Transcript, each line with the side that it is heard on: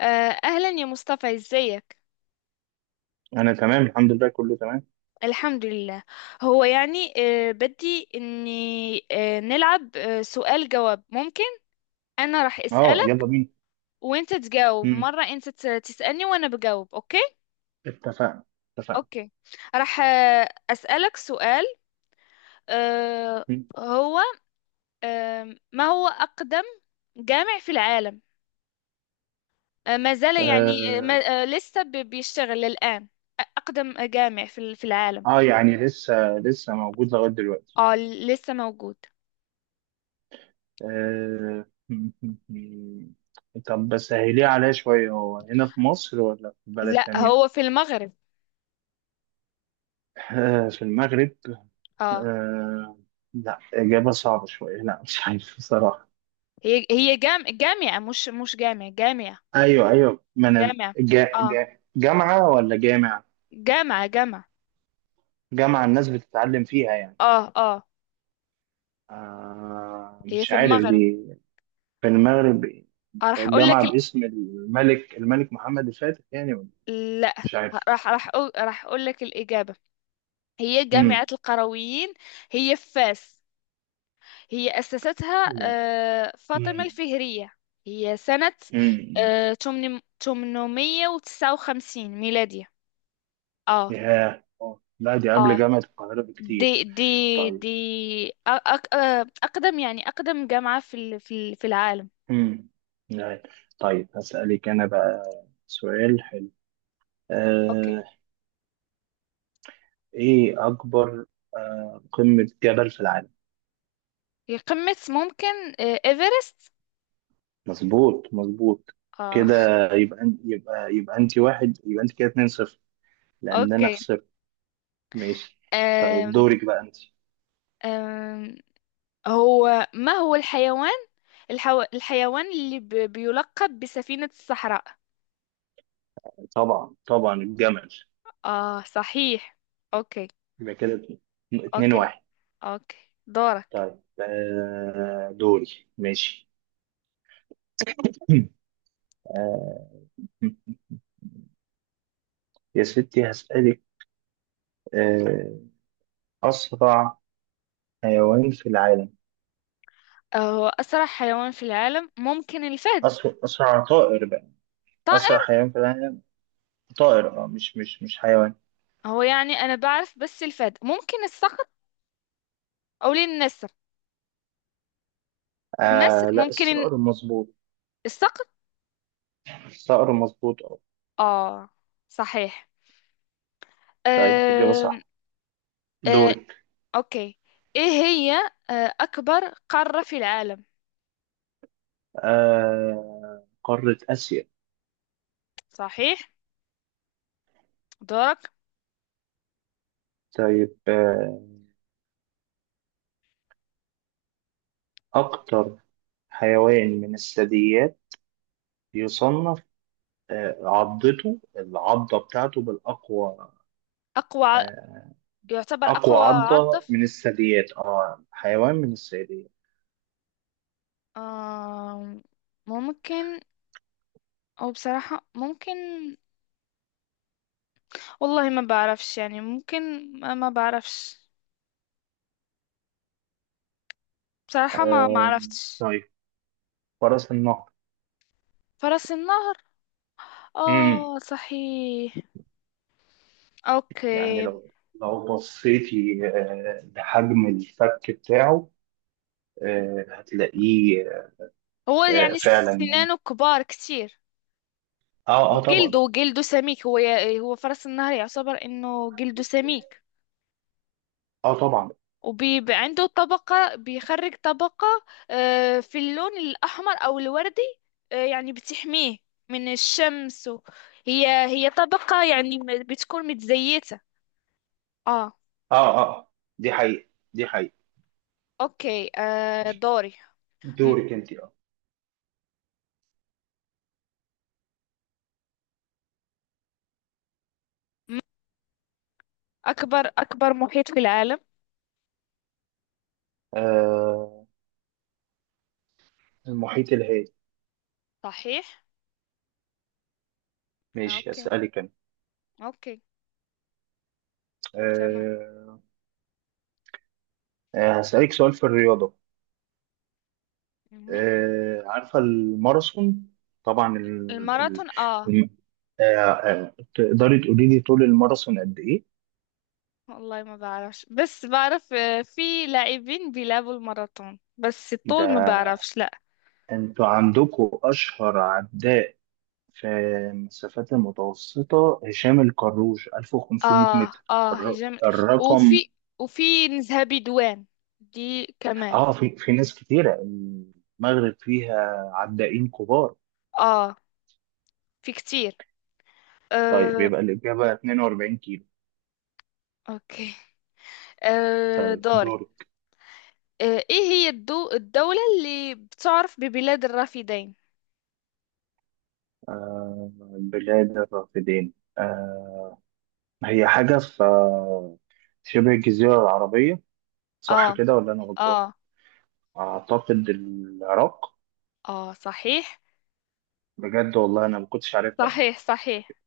left: أهلا يا مصطفى ازيك؟
right: انا تمام الحمد لله، كله تمام.
left: الحمد لله. هو يعني، بدي إني نلعب، سؤال جواب ممكن؟ أنا راح
right: اه،
left: أسألك
right: يلا بينا.
left: وأنت تجاوب،
right: مم.
left: مرة أنت تسألني وأنا بجاوب، أوكي؟
right: اتفقنا، اتفقنا.
left: أوكي. راح أسألك سؤال. آه،
right: مم.
left: هو آه، ما هو أقدم جامع في العالم؟ ما زال يعني، آه،
right: آه.
left: ما آه، لسه بيشتغل الآن؟ أقدم جامع في العالم.
right: اه يعني لسه موجود لغايه دلوقتي.
left: آه، لسه موجود.
right: آه. مم. مم. طب بس سهليه عليا شويه، هو هنا في مصر ولا في بلد
left: لا، هو
right: تانية؟
left: في المغرب.
right: آه. في المغرب.
left: اه،
right: آه. لا اجابه صعبه شويه، لا مش عارف بصراحه.
left: هي جامعة، مش جامعة جامعة.
right: ايوه، ايوه، ما انا
left: جامعة،
right: جا
left: اه،
right: جا جامعه ولا جامع؟
left: جامعة جامعة.
right: جامعه الناس بتتعلم فيها يعني.
left: اه اه.
right: آه.
left: هي
right: مش
left: في
right: عارف
left: المغرب.
right: دي. في المغرب.
left: آه، راح اقول
right: جامعة
left: لك ال...
right: باسم الملك محمد الفاتح يعني، ولا؟
left: لا،
right: مش عارف.
left: راح أقول... راح اقول لك الإجابة. هي
right: امم.
left: جامعة القرويين، هي في فاس. هي أسستها
right: لا.
left: آه فاطمة
right: مم.
left: الفهرية. هي سنة
right: امم.
left: آه 800 859 ميلادية. اه
right: ياه، آه. لا دي قبل
left: اه.
right: جامعة القاهرة بكتير.
left: دي دي
right: طيب.
left: دي أ- أك أ- أقدم يعني، أقدم جامعة في العالم.
right: امم. لا. طيب هسألك أنا بقى سؤال حلو.
left: أوكي.
right: آه، إيه أكبر، آه، قمة جبل في العالم؟
left: هي قمة ممكن، آه، إيفرست.
right: مظبوط، مظبوط
left: آه.
right: كده. يبقى يبقى أنت واحد، يبقى أنت كده 2-0 لأن أنا
left: أوكي.
right: خسرت. ماشي. طيب
left: أم،
right: دورك بقى أنت.
left: أم، هو ما هو الحيوان، الحيوان اللي بيلقب بسفينة الصحراء؟
right: طبعا، طبعا الجمل.
left: آه، صحيح. أوكي،
right: يبقى كده اتنين
left: أوكي،
right: واحد
left: أوكي. دورك.
right: طيب آه، دوري، ماشي. آه، يا ستي هسألك، آه، أسرع حيوان في العالم.
left: آه، هو أسرع حيوان في العالم ممكن الفهد.
right: أسرع طائر بقى. أسرع
left: طائر؟
right: حيوان في العالم، طائر، أه مش حيوان.
left: هو يعني أنا بعرف بس الفهد، ممكن الصقر أو النسر. نسر،
right: آه لا،
left: ممكن
right: الصقر مظبوط.
left: الصقر.
right: الصقر مظبوط، أه.
left: اه صحيح.
right: طيب، إجابة
left: آه
right: صح.
left: آه.
right: دورك.
left: اوكي، ايه هي، آه، اكبر قارة في العالم؟
right: آه، قارة آسيا.
left: صحيح. دورك.
right: طيب آه، أكتر حيوان من الثدييات يصنف آه، عضته، العضة بتاعته بالأقوى.
left: اقوى ع-
right: آه،
left: يعتبر
right: أقوى
left: اقوى
right: عضة
left: عضف،
right: من الثدييات، اه حيوان من الثدييات.
left: آه، ممكن، او بصراحة ممكن، والله ما بعرفش يعني، ممكن، ما بعرفش، بصراحة ما
right: آه.
left: عرفتش.
right: طيب، فرس النهر.
left: فرس النهر؟
right: مم.
left: اه صحيح.
right: يعني
left: اوكي.
right: لو بصيتي آه، لحجم الفك بتاعه، آه، هتلاقيه.
left: هو
right: آه،
left: يعني
right: فعلا.
left: سنانه كبار كتير.
right: اه اه طبعا.
left: وجلده سميك، هو هو فرس النهر يعتبر انه جلده سميك.
right: اه طبعا.
left: وبيبقى عنده طبقة، بيخرج طبقة، آه، في اللون الأحمر أو الوردي، آه، يعني بتحميه من الشمس، و... هي طبقة يعني بتكون متزيتة. اه.
right: اه اه. آه. دي حقيقة، دي حقيقة.
left: اوكي، آه، دوري. م-
right: دورك انت، اه.
left: أكبر محيط في العالم؟
right: آه، المحيط الهادي.
left: صحيح.
right: ماشي،
left: اوكي،
right: أسألك أنا،
left: اوكي، تمام.
right: آه، آه، هسألك سؤال في الرياضة.
left: مهم.
right: آه، عارفة الماراثون؟ طبعا. ال... ال...
left: الماراثون، اه،
right: الم- آه، آه، تقدري تقولي لي طول الماراثون قد ايه؟
left: والله ما بعرفش، بس بعرف آه، في لاعبين بيلعبوا الماراثون، بس الطول ما
right: ده
left: بعرفش، لا.
right: انتوا عندكم اشهر عداء في المسافات المتوسطة، هشام الكروش 1500
left: اه
right: متر.
left: اه،
right: الر-
left: هجم.
right: الرقم.
left: وفي، وفي نزهة بدوان، دي كمان.
right: اه، في ناس كتيرة. المغرب فيها عدائين كبار.
left: اه، في كتير.
right: طيب،
left: آه.
right: يبقى الإجابة 42 كيلو.
left: اوكي، آه،
right: طيب
left: دوري.
right: دورك.
left: آه، ايه هي الدولة اللي بتعرف ببلاد الرافدين؟
right: آه، بلاد الرافدين، آه، هي حاجة في آه، شبه الجزيرة العربية،
left: اه.
right: صح كده ولا أنا
left: اه.
right: غلطان؟ أعتقد العراق.
left: اه صحيح،
right: بجد والله أنا ما كنتش عارفها يعني.
left: صحيح، صحيح.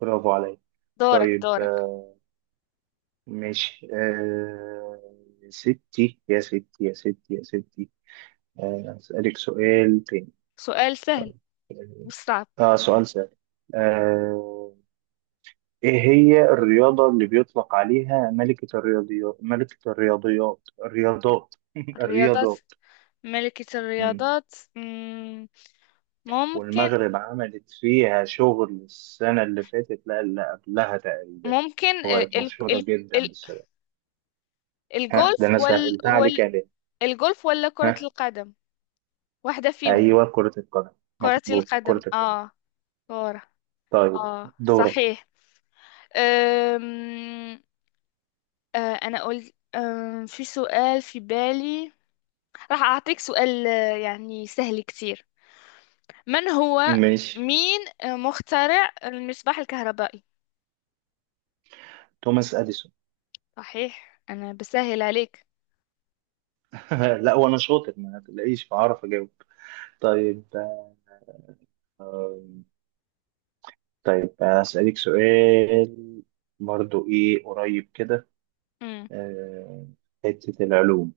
right: برافو عليا.
left: دورك،
right: طيب
left: دورك.
right: آه، ماشي، آه، يا ستي يا ستي يا ستي يا ستي، آه، أسألك سؤال تاني.
left: سؤال سهل،
right: طيب،
left: مش صعب.
right: آه، آه، سؤال سهل، آه، إيه هي الرياضة اللي بيطلق عليها ملكة الرياضيات ملكة الرياضيات الرياضات
left: الرياضات،
right: الرياضات.
left: ملكة
right: مم.
left: الرياضات، ممكن،
right: والمغرب عملت فيها شغل السنة اللي فاتت، لا اللي قبلها تقريبا،
left: ممكن، آه،
right: وبقت
left: ال
right: مشهورة
left: ال
right: جدا
left: ال
right: بالسبب. ها، ده
left: الجولف
right: أنا
left: وال
right: سهلتها عليك
left: وال
right: يا ليه.
left: الجولف ولا
right: ها،
left: كرة القدم، واحدة فيهم.
right: أيوه، كرة القدم.
left: كرة
right: مظبوط،
left: القدم،
right: كرة القدم.
left: اه، كرة.
right: طيب
left: اه
right: دورك.
left: صحيح. أم... آه، انا قلت أم... في سؤال في بالي. راح اعطيك سؤال، آه، يعني سهل كتير. من هو،
right: ماشي،
left: مين، آه، مخترع المصباح الكهربائي؟
right: توماس أديسون.
left: صحيح، انا بسهل عليك.
right: لا وأنا شاطر، ما تلاقيش بعرف أجاوب. طيب آم، طيب أسألك سؤال برضو، إيه قريب كده،
left: مم.
right: آه، حتة العلوم.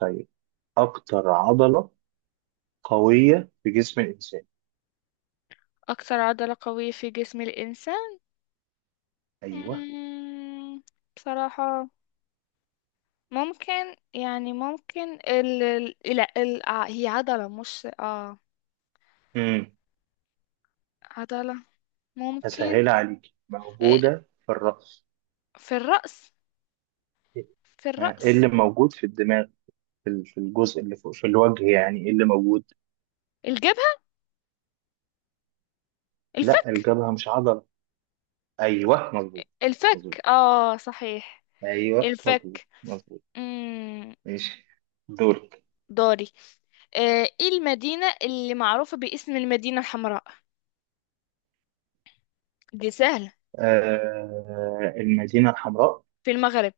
right: طيب، أكتر عضلة قوية في جسم الإنسان.
left: اكثر عضلة قوية في جسم الانسان،
right: أيوه.
left: مم، بصراحة، ممكن يعني، ممكن لا ال... آه، هي عضلة مش اه
right: امم.
left: عضلة، ممكن،
right: هسهلها عليك،
left: آه،
right: موجودة في الرأس.
left: في الرأس، في
right: ها، إيه
left: الرأس.
right: اللي موجود في الدماغ، في في الجزء اللي فوق في الوجه، يعني إيه اللي موجود؟
left: الجبهة،
right: لا
left: الفك.
right: الجبهة مش عضلة. أيوه، مظبوط، مظبوط.
left: الفك، اه صحيح.
right: أيوه، مظبوط،
left: الفك.
right: مظبوط.
left: مم.
right: ماشي، دورك.
left: دوري. آه، ايه المدينة اللي معروفة باسم المدينة الحمراء؟ دي سهلة،
right: آه، المدينة الحمراء
left: في المغرب.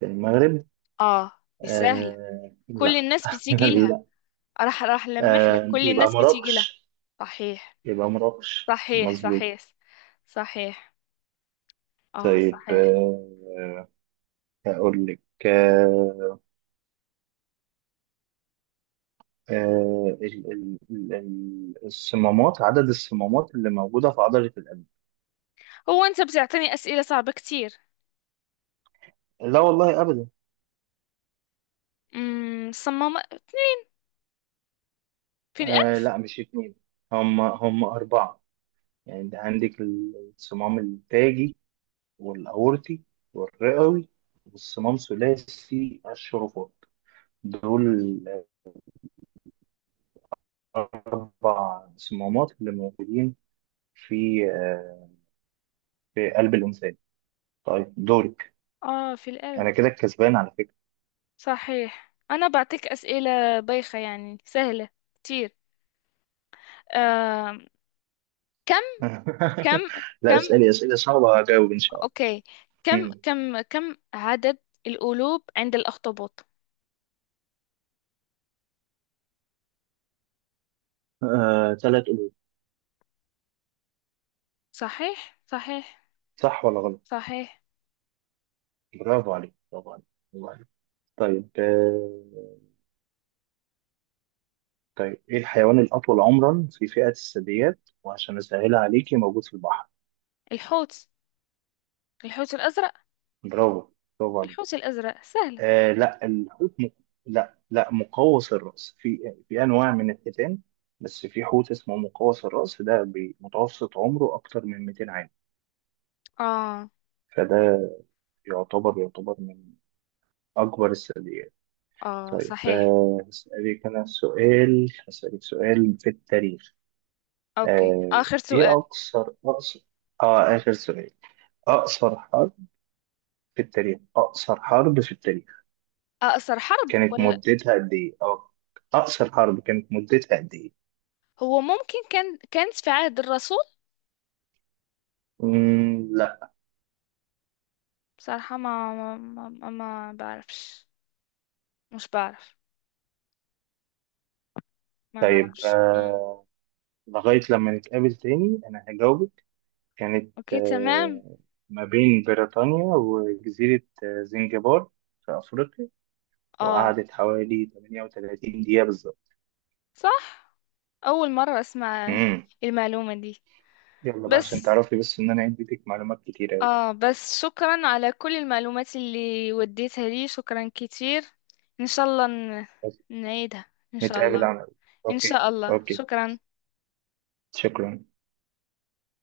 right: في المغرب.
left: اه، دي سهلة،
right: آه
left: كل
right: لا.
left: الناس بتيجي لها.
right: لا.
left: راح لمح لك،
right: آه،
left: كل
right: يبقى
left: الناس بتيجي لها.
right: مراكش.
left: صحيح،
right: يبقى مراكش،
left: صحيح،
right: مظبوط.
left: صحيح، صحيح. اه
right: طيب
left: صحيح.
right: آه، هقول لك، آه، آه، الصمامات. عدد الصمامات اللي موجودة في عضلة القلب.
left: هو انت بتعطيني اسئله صعبه كتير.
right: لا والله أبدا.
left: امم، صمم في القلب؟
right: آه، لا مش اتنين، هم أربعة. يعني أنت عندك الصمام التاجي، والأورطي، والرئوي، والصمام ثلاثي الشرفات. دول الأربع صمامات اللي موجودين في آه، في قلب الإنسان. طيب دورك.
left: اه، في القلب.
right: أنا كده الكسبان على فكرة.
left: صحيح، انا بعطيك اسئله بايخه يعني، سهله كتير. آه. كم كم
right: لا،
left: كم
right: اسألي أسئلة صعبة هجاوب إن شاء الله.
left: اوكي،
right: مم.
left: كم عدد القلوب عند الاخطبوط؟
right: آه، ثلاث قلوب.
left: صحيح، صحيح،
right: صح ولا غلط؟
left: صحيح.
right: برافو عليك، برافو عليك، برافو عليك. طيب آه، طيب إيه الحيوان الأطول عمرا في فئة الثدييات؟ وعشان أسهلها عليكي، موجود في البحر.
left: الحوت، الحوت الازرق.
right: برافو، برافو عليك.
left: الحوت الازرق، سهله.
right: آه، لا الحوت لا، لا، مقوس الرأس. في أنواع من الحيتان، بس في حوت اسمه مقوس الرأس، ده بمتوسط عمره أكتر من 200 عام.
left: اه
right: فده يعتبر، من أكبر الثدييات.
left: اه
right: طيب
left: صحيح.
right: آه، هسألك سؤال في التاريخ.
left: اوكي،
right: آه،
left: اخر
right: إيه
left: سؤال.
right: أقصر، آه، آخر سؤال. أقصر حرب في التاريخ، أقصر حرب في التاريخ
left: آه، أثر حرب،
right: كانت
left: ولا،
right: مدتها قد إيه؟ أو أقصر حرب كانت مدتها قد إيه؟
left: هو ممكن كان، كانت في عهد الرسول.
right: مم، لا.
left: بصراحة ما بعرفش، مش بعرف، ما
right: طيب
left: بعرفش. مم.
right: آه، لغاية لما نتقابل تاني أنا هجاوبك. كانت
left: أوكي، تمام.
right: آه، ما بين بريطانيا وجزيرة آه، زنجبار في أفريقيا،
left: آه،
right: وقعدت حوالي 38 دقيقة بالظبط.
left: صح. أول مرة أسمع
right: مم.
left: المعلومة دي.
right: يلا بقى عشان
left: بس،
right: تعرفي بس إن أنا عندي ليك معلومات كتير أوي.
left: آه، بس شكرا على كل المعلومات اللي وديتها لي، شكرا كتير. إن شاء الله
right: بس
left: نعيدها إن شاء
right: نتقابل
left: الله،
right: على،
left: إن
right: أوكي،
left: شاء الله.
right: أوكي،
left: شكرا.
right: شكرا.